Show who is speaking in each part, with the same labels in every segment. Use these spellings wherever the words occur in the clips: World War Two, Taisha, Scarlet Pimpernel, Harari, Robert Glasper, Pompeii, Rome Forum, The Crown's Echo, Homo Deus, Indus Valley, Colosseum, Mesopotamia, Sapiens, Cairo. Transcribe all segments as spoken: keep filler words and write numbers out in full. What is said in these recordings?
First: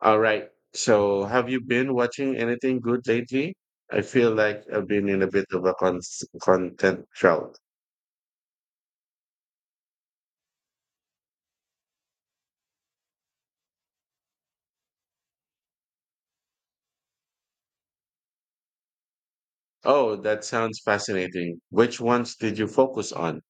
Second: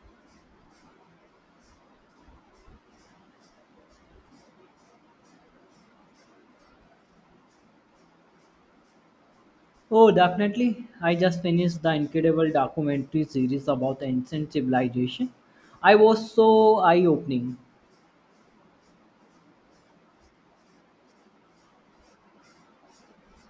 Speaker 1: All right. So, have you been watching anything good lately? I feel like I've been in a bit of a con- content drought.
Speaker 2: Oh, definitely. I just finished the incredible documentary series about ancient civilization. I was so eye-opening.
Speaker 1: Oh, that sounds fascinating. Which ones did you focus on?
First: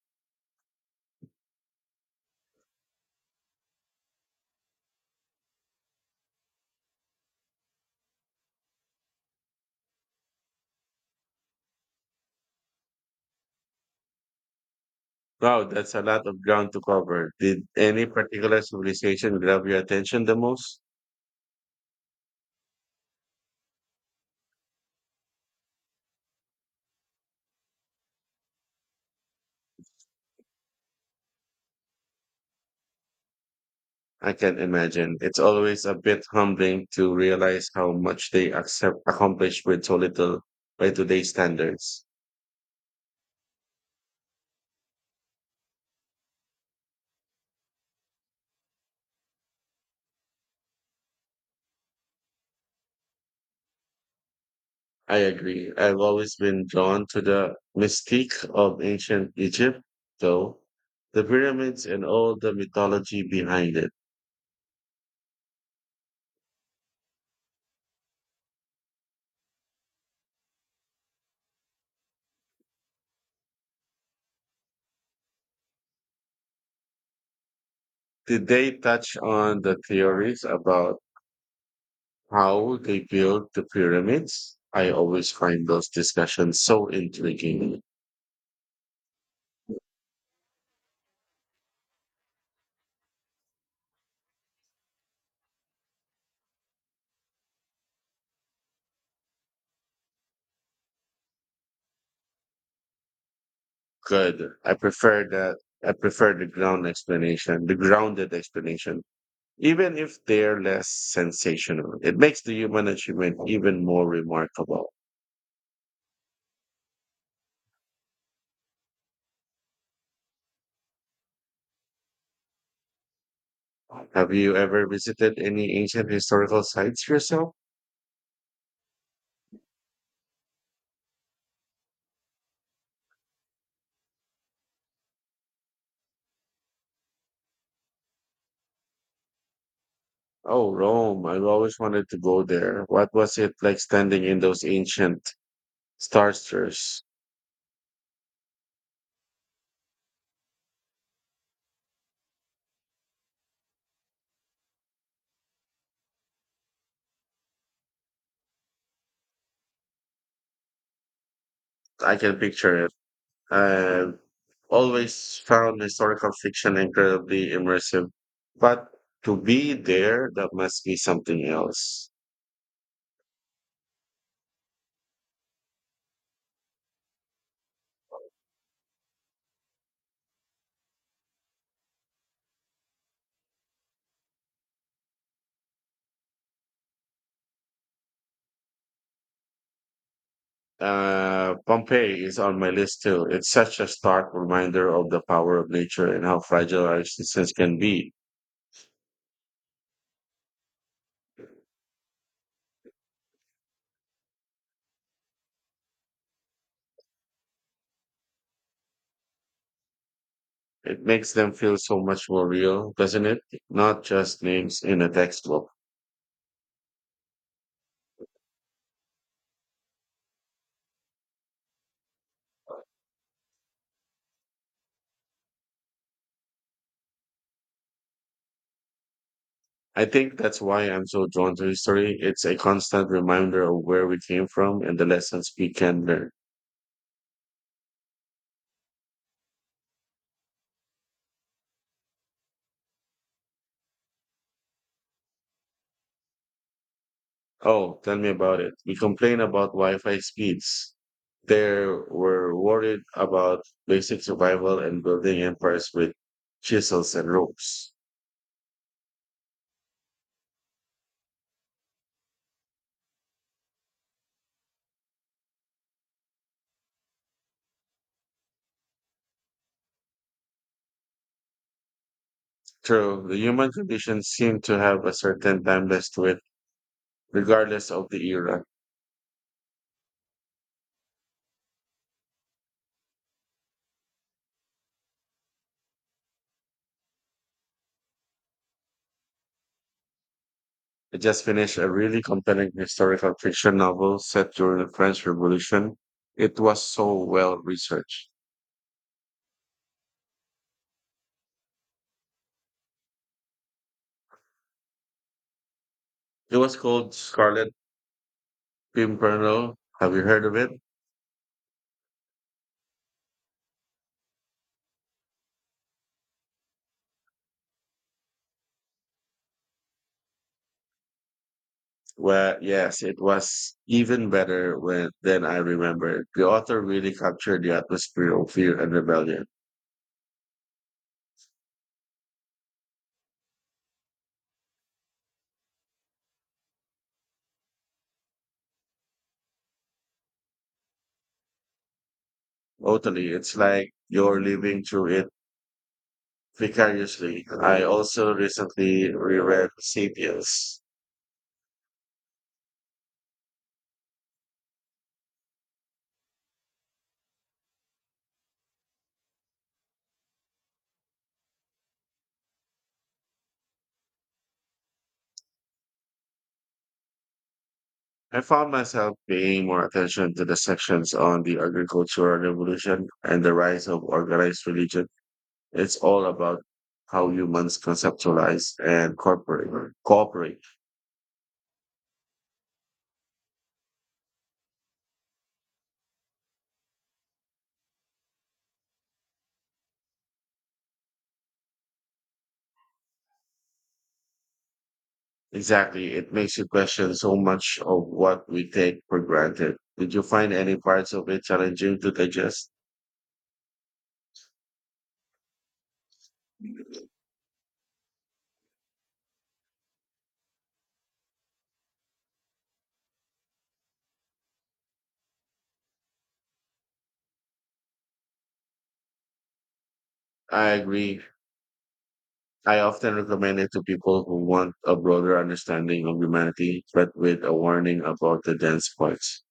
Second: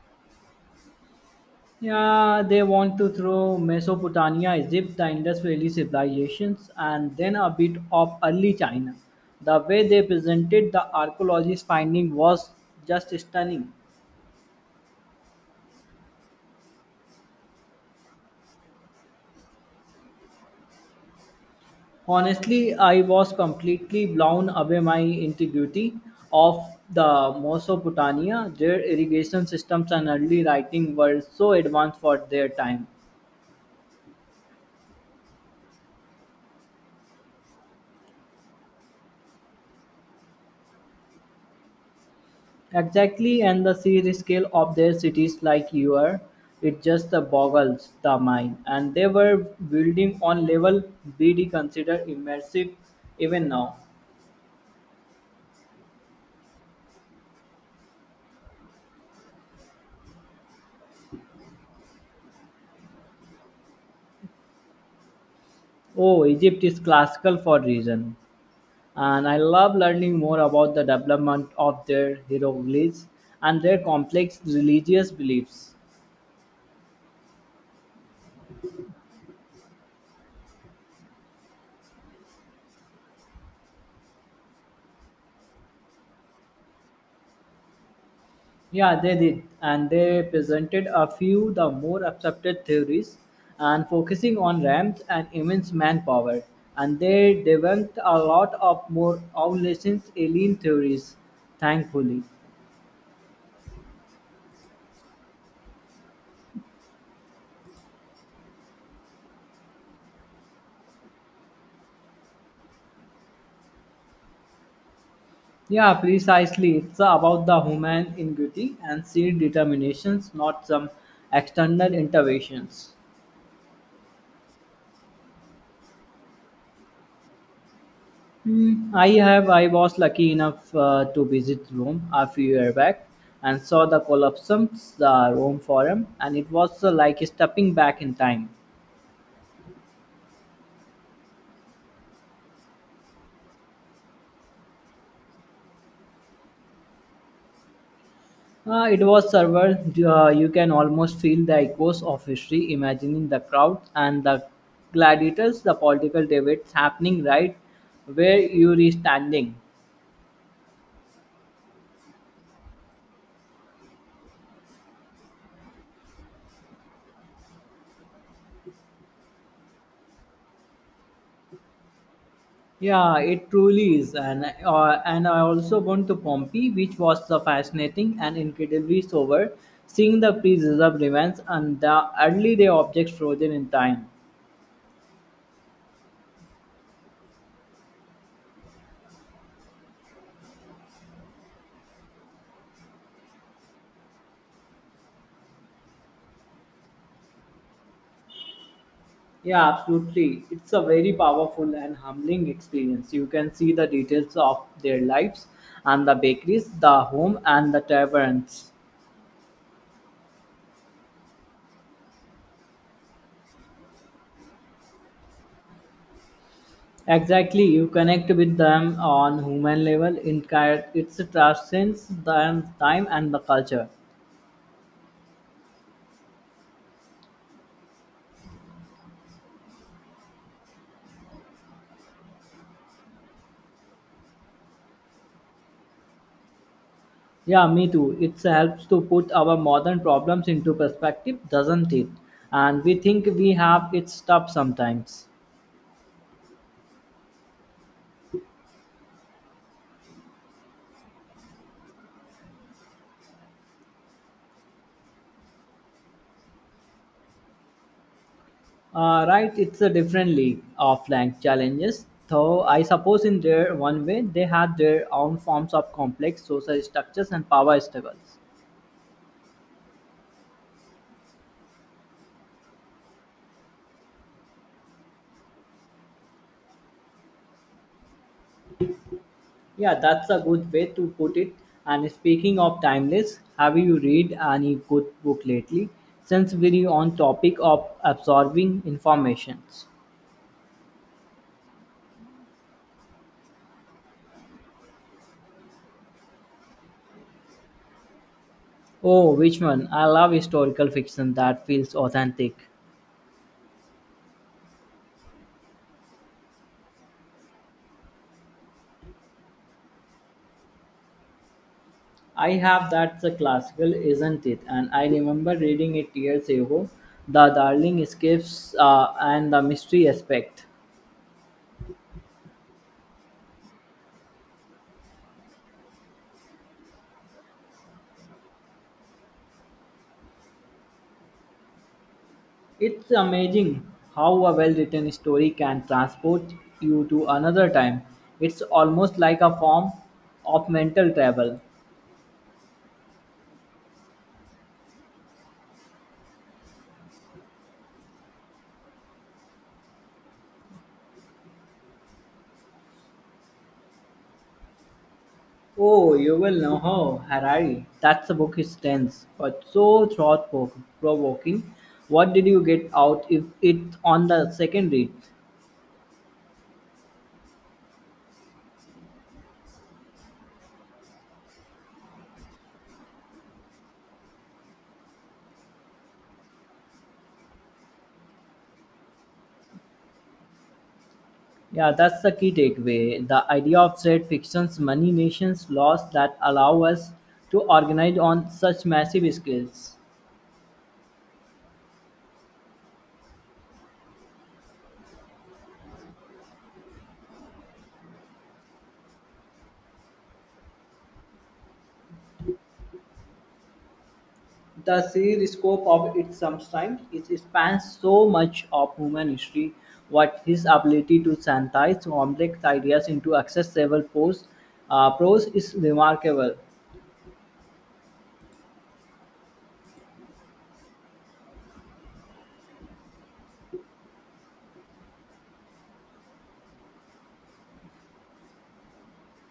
Speaker 2: Yeah, they want to throw Mesopotamia, Egypt, the Indus Valley civilizations, and then a bit of early China. The way they presented the archaeologist finding was just stunning.
Speaker 1: Wow, that's a lot of ground to cover. Did any particular civilization grab your attention the most?
Speaker 2: Honestly, I was completely blown away by integrity of the Mesopotamia. Their irrigation systems and early writing were so advanced for their time.
Speaker 1: I can imagine. It's always a bit humbling to realize how much they accept, accomplish with so little by today's standards.
Speaker 2: Exactly, and the sheer scale of their cities like your, it just boggles the mind. And they were building on level B D considered immersive even now.
Speaker 1: I agree. I've always been drawn to the mystique of ancient Egypt, though, the pyramids and all the mythology behind it.
Speaker 2: Oh, Egypt is classical for reason. And I love learning more about the development of their hieroglyphs and their complex religious beliefs.
Speaker 1: Did they touch on the theories about how they built the pyramids? I always find those discussions so intriguing.
Speaker 2: Yeah, they did. And they presented a few the more accepted theories and focusing on ramps and immense manpower. And they debunked a lot of more obsolescence alien theories, thankfully.
Speaker 1: Good. I prefer that. I prefer the ground explanation, the grounded explanation, even if they're less sensational. It makes the human achievement even more remarkable.
Speaker 2: Yeah, precisely. It's about the human ingenuity and sheer determinations, not some external interventions.
Speaker 1: Have you ever visited any ancient historical sites yourself?
Speaker 2: Hmm, I have. I was lucky enough uh, to visit Rome a few years back and saw the Colosseum, the Rome Forum, and it was uh, like stepping back in time.
Speaker 1: Oh, Rome. I've always wanted to go there. What was it like standing in those ancient stars?
Speaker 2: Uh, it was surreal. Uh, you can almost feel the echoes of history, imagining the crowds and the gladiators, the political debates happening right where you are standing.
Speaker 1: I can picture it. I've always found historical fiction incredibly immersive, but to be there, that must be something else.
Speaker 2: Yeah, it truly is, and uh, and I also went to Pompeii, which was so fascinating and incredibly sober, seeing the preserved remains and the early day objects frozen in time.
Speaker 1: Uh, Pompeii is on my list too. It's such a stark reminder of the power of nature and how fragile our existence can be.
Speaker 2: Yeah, absolutely. It's a very powerful and humbling experience. You can see the details of their lives and the bakeries, the home, and the taverns.
Speaker 1: It makes them feel so much more real, doesn't it? Not just names in a textbook.
Speaker 2: Exactly, you connect with them on human level. In Cairo, it transcends the time and the culture.
Speaker 1: I think that's why I'm so drawn to history. It's a constant reminder of where we came from and the lessons we can learn.
Speaker 2: Yeah, me too. It helps to put our modern problems into perspective, doesn't it? And we think we have it stuff sometimes.
Speaker 1: Oh, tell me about it. We complain about Wi Fi speeds. They were worried about basic survival and building empires with chisels and ropes.
Speaker 2: Uh, right, it's a different league of language challenges, though I suppose in their one way they had their own forms of complex social structures and power struggles.
Speaker 1: True, the human condition seemed to have a certain timeless to it, regardless of the era.
Speaker 2: Yeah, that's a good way to put it. And speaking of timeless, have you read any good book lately? Since we're on topic of absorbing informations.
Speaker 1: I just finished a really compelling historical fiction novel set during the French Revolution. It was so well researched.
Speaker 2: Oh, which one? I love historical fiction that feels authentic.
Speaker 1: It was called Scarlet Pimpernel. Have you heard of it?
Speaker 2: I have that's a classical, isn't it? And I remember reading it years ago. The Darling Escapes uh, and the Mystery Aspect.
Speaker 1: Well, yes, it was even better when, than I remembered. The author really captured the atmosphere of fear and rebellion.
Speaker 2: It's amazing how a well written story can transport you to another time. It's almost like a form of mental travel.
Speaker 1: Totally, it's like you're living through it vicariously. I also recently reread *Sapiens*.
Speaker 2: Oh, you will know how. Harari. That's the book is tense, but so thought provoking. What did you get out if it on the second read?
Speaker 1: I found myself paying more attention to the sections on the agricultural revolution and the rise of organized religion. It's all about how humans conceptualize and cooperate. cooperate.
Speaker 2: Yeah, that's the key takeaway. The idea of trade fictions, money, nations, laws that allow us to organize on such massive scales.
Speaker 1: Exactly. It makes you question so much of what we take for granted. Did you find any parts of it challenging to digest?
Speaker 2: The sheer scope of its substance it spans so much of human history what his ability to synthesize complex ideas into accessible prose, uh, prose is remarkable.
Speaker 1: I agree. I often recommend it to people who want a broader understanding of humanity, but with a warning about the dense parts.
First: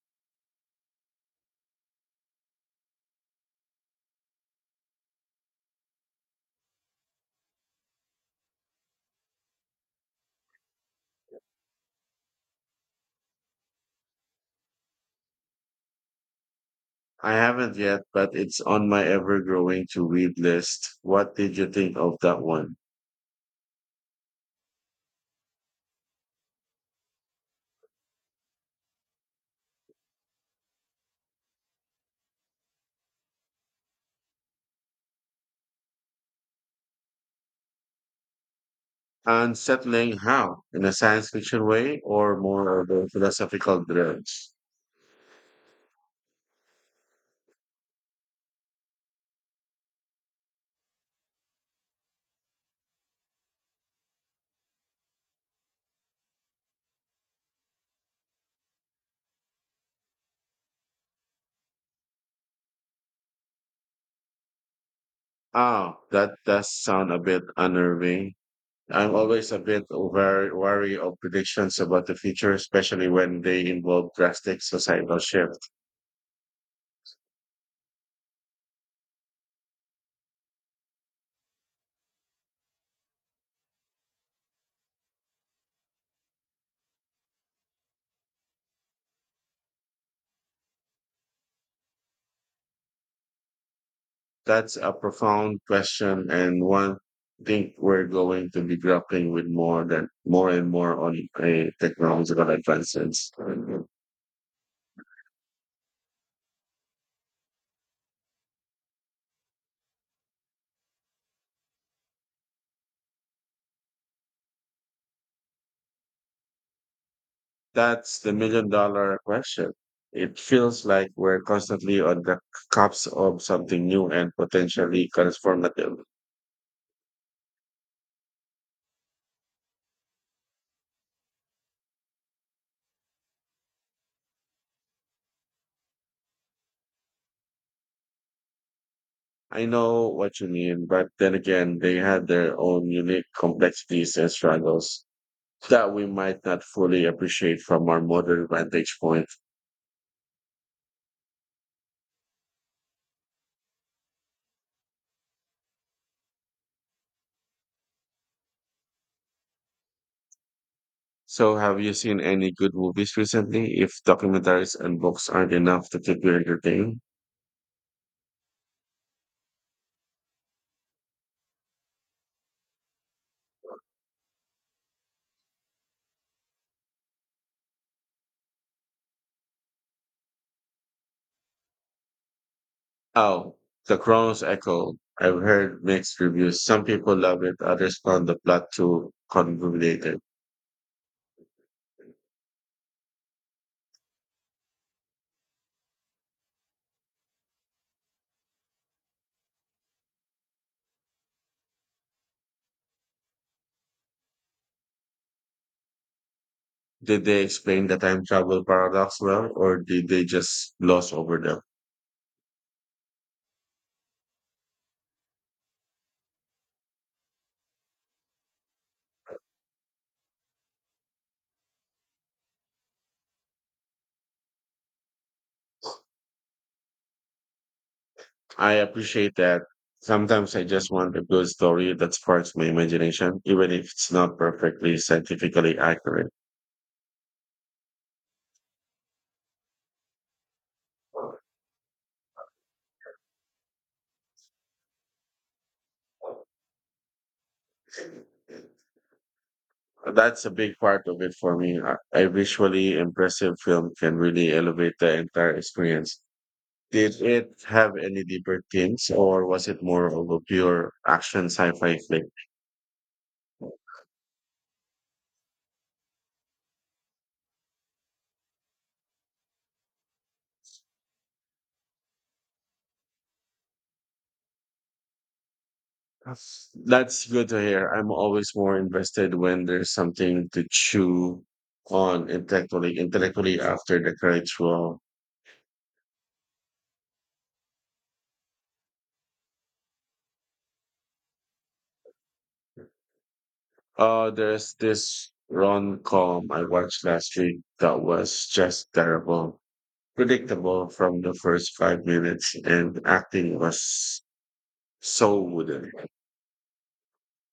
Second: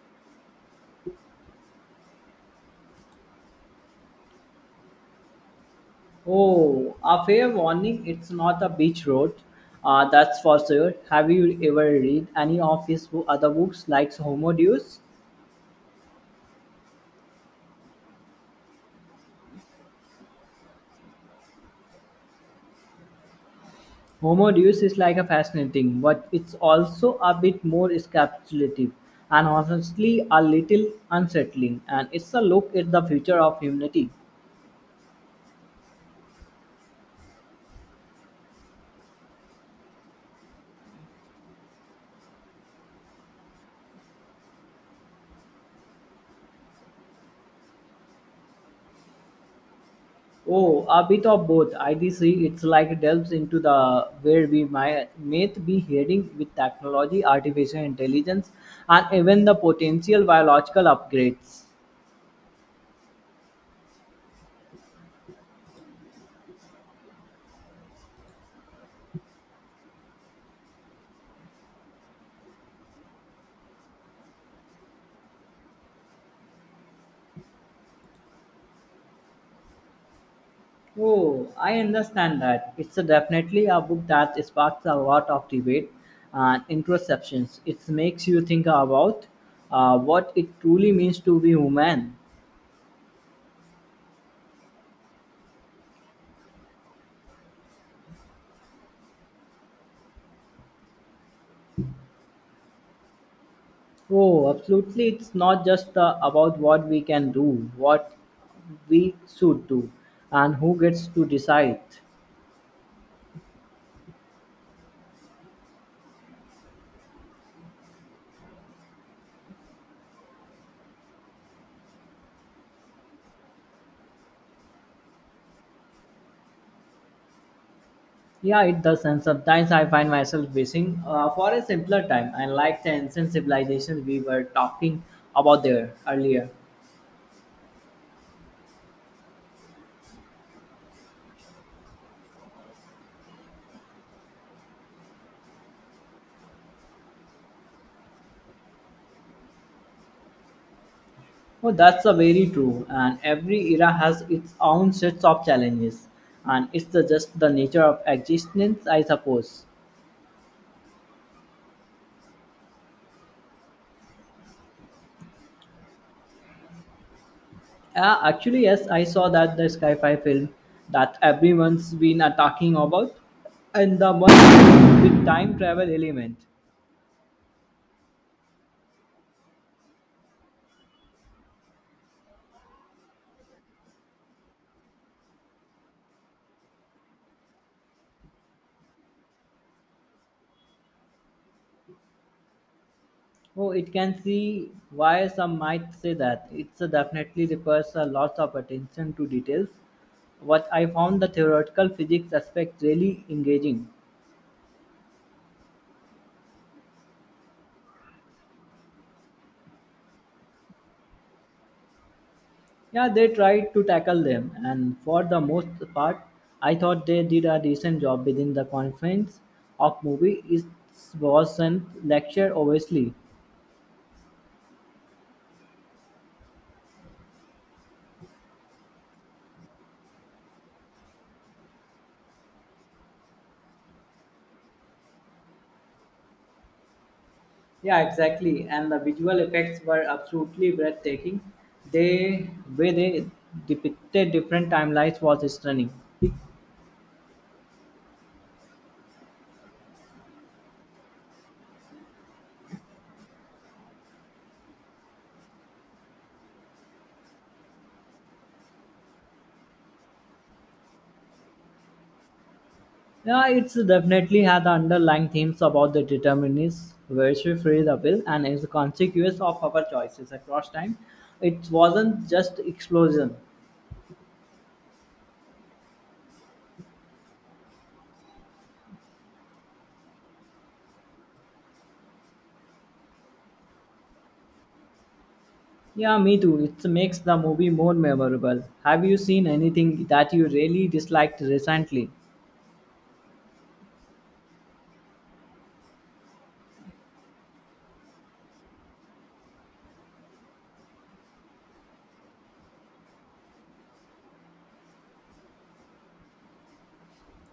Speaker 2: Oh, a fair warning, it's not a beach road, uh, that's for sure. Have you ever read any of his bo- other books like Homo Deus?
Speaker 1: I haven't yet, but it's on my ever growing to read list. What did you think of that one?
Speaker 2: Homo Deus is like a fascinating, but it's also a bit more encapsulative and honestly a little unsettling. And it's a look at the future of humanity.
Speaker 1: Unsettling how? In a science fiction way or more of a philosophical dreads?
Speaker 2: Oh, a bit of both. I do see it's like delves into the where we might, may be heading with technology, artificial intelligence, and even the potential biological upgrades.
Speaker 1: Ah, that does sound a bit unnerving. I'm always a bit wary, wary of predictions about the future, especially when they involve drastic societal shifts.
Speaker 2: Oh, I understand that. It's a definitely a book that sparks a lot of debate and introspections. It makes you think about uh, what it truly means to be human.
Speaker 1: That's a profound question and one think we're going to be grappling with more than more and more on a technological advancements.
Speaker 2: Oh, absolutely. It's not just uh, about what we can do, what we should do, and who gets to decide.
Speaker 1: That's the million dollar question. It feels like we're constantly on the cusp of something new and potentially transformative.
Speaker 2: Yeah, it does. And sometimes I find myself wishing uh, for a simpler time. I like the ancient civilizations we were talking about there earlier.
Speaker 1: I know what you mean, but then again, they had their own unique complexities and struggles that we might not fully appreciate from our modern vantage point.
Speaker 2: Oh, that's a very true. And every era has its own sets of challenges, and it's the, just the nature of existence, I suppose.
Speaker 1: So, have you seen any good movies recently? If documentaries and books aren't enough to keep you entertained?
Speaker 2: Uh, actually, yes, I saw that the Skyfi film that everyone's been uh, talking about, and the one with time travel element.
Speaker 1: Oh, The Crown's Echo. I've heard mixed reviews. Some people love it, others found the plot too convoluted.
Speaker 2: Oh, it can see why some might say that it's uh, definitely requires a lot of attention to details. What I found the theoretical physics aspect really engaging.
Speaker 1: Did they explain the time travel paradox well, or did they just gloss over them?
Speaker 2: Yeah, they tried to tackle them, and for the most part, I thought they did a decent job within the confines of movie. It wasn't lecture, obviously.
Speaker 1: I appreciate that. Sometimes I just want a good story that sparks my imagination, even if it's not perfectly scientifically accurate.
Speaker 2: Yeah, exactly. And the visual effects were absolutely breathtaking. They way they depicted different timelines was stunning.
Speaker 1: That's a big part of it for me. A a visually impressive film can really elevate the entire experience. Did it have any deeper themes, or was it more of a pure action sci-fi flick?
Speaker 2: Yeah, it's definitely had the underlying themes about the determinist versus free will and is a consequence of our choices across time. It wasn't just explosion.
Speaker 1: That's that's good to hear. I'm always more invested when there's something to chew on intellectually, intellectually after the credits roll.
Speaker 2: Yeah, me too. It makes the movie more memorable. Have you seen anything that you really disliked recently?
Speaker 1: Uh, there's this rom-com I watched last week that was just terrible. Predictable from the first five minutes and acting was so wooden.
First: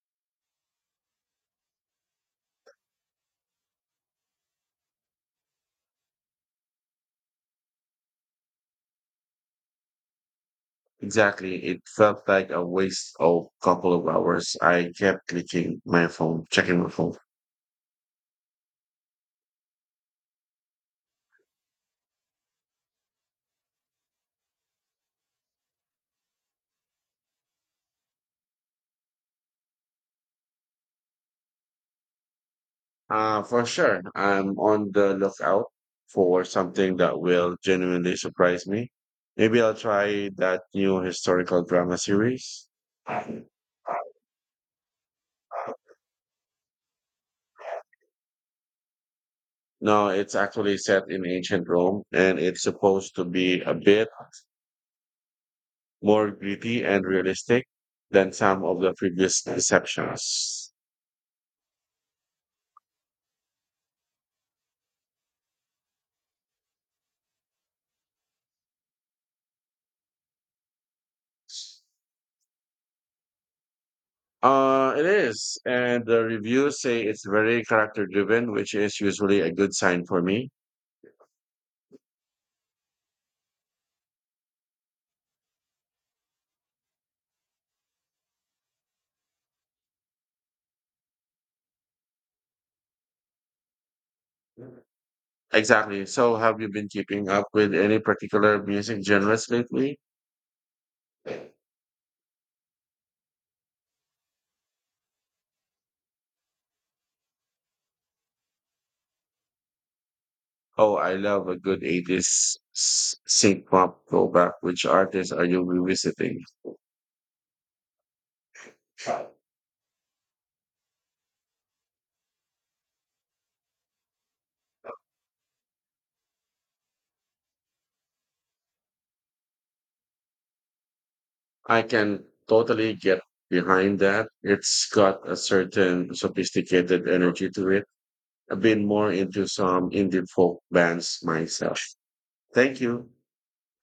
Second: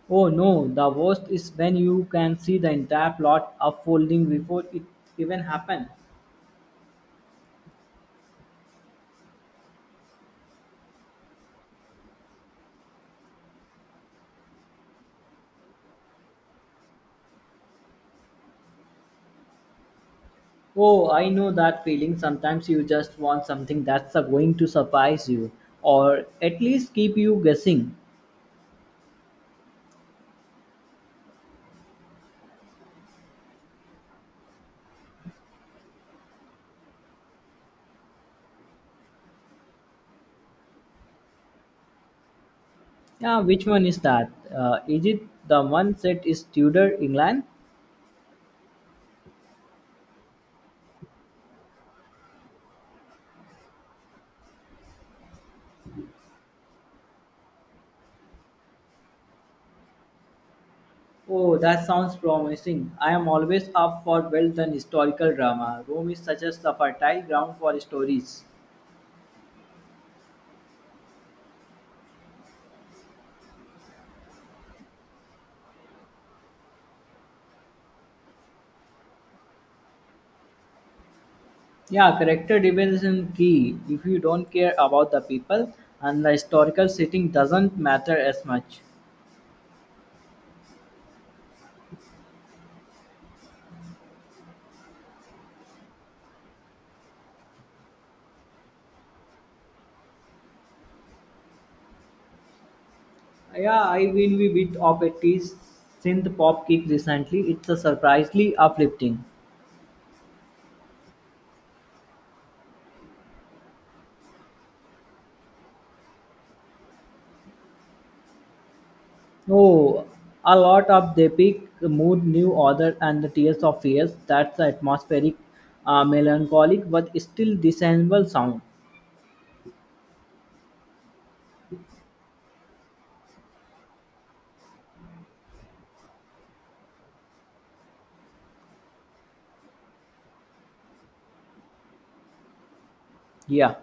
Speaker 2: Oh no, the worst is when you can see the entire plot unfolding before it even happened.
Speaker 1: Exactly. It felt like a waste of couple of hours. I kept clicking my phone, checking my phone.
Speaker 2: Oh, I know that feeling. Sometimes you just want something that's uh, going to surprise you or at least keep you guessing.
Speaker 1: Uh, for sure. I'm on the lookout for something that will genuinely surprise me. Maybe I'll try that new historical drama series.
Speaker 2: Yeah, which one is that? Uh, is it the one set is Tudor England?
Speaker 1: No, it's actually set in ancient Rome and it's supposed to be a bit more gritty and realistic than some of the previous deceptions.
Speaker 2: Oh, that sounds promising. I am always up for well done historical drama. Rome is such a fertile ground for stories.
Speaker 1: Uh, it is, and the reviews say it's very character driven, which is usually a good sign for me.
Speaker 2: Yeah, character development is key. If you don't care about the people and the historical setting doesn't matter as much.
Speaker 1: Exactly. So, have you been keeping up with any particular music genres lately?
Speaker 2: Yeah, I will be bit of a tease synth pop kick recently. It's a surprisingly uplifting.
Speaker 1: Oh, I love a good eighties s- synth pop throwback. Which artists are you revisiting?
Speaker 2: Oh, a lot of the peak mood, new order, and the tears of fears. That's the atmospheric, uh, melancholic, but still discernible sound.
Speaker 1: I can totally get behind that. It's got a certain sophisticated energy to it. I've been more into some indie folk bands myself. Thank you.
Speaker 2: Yeah.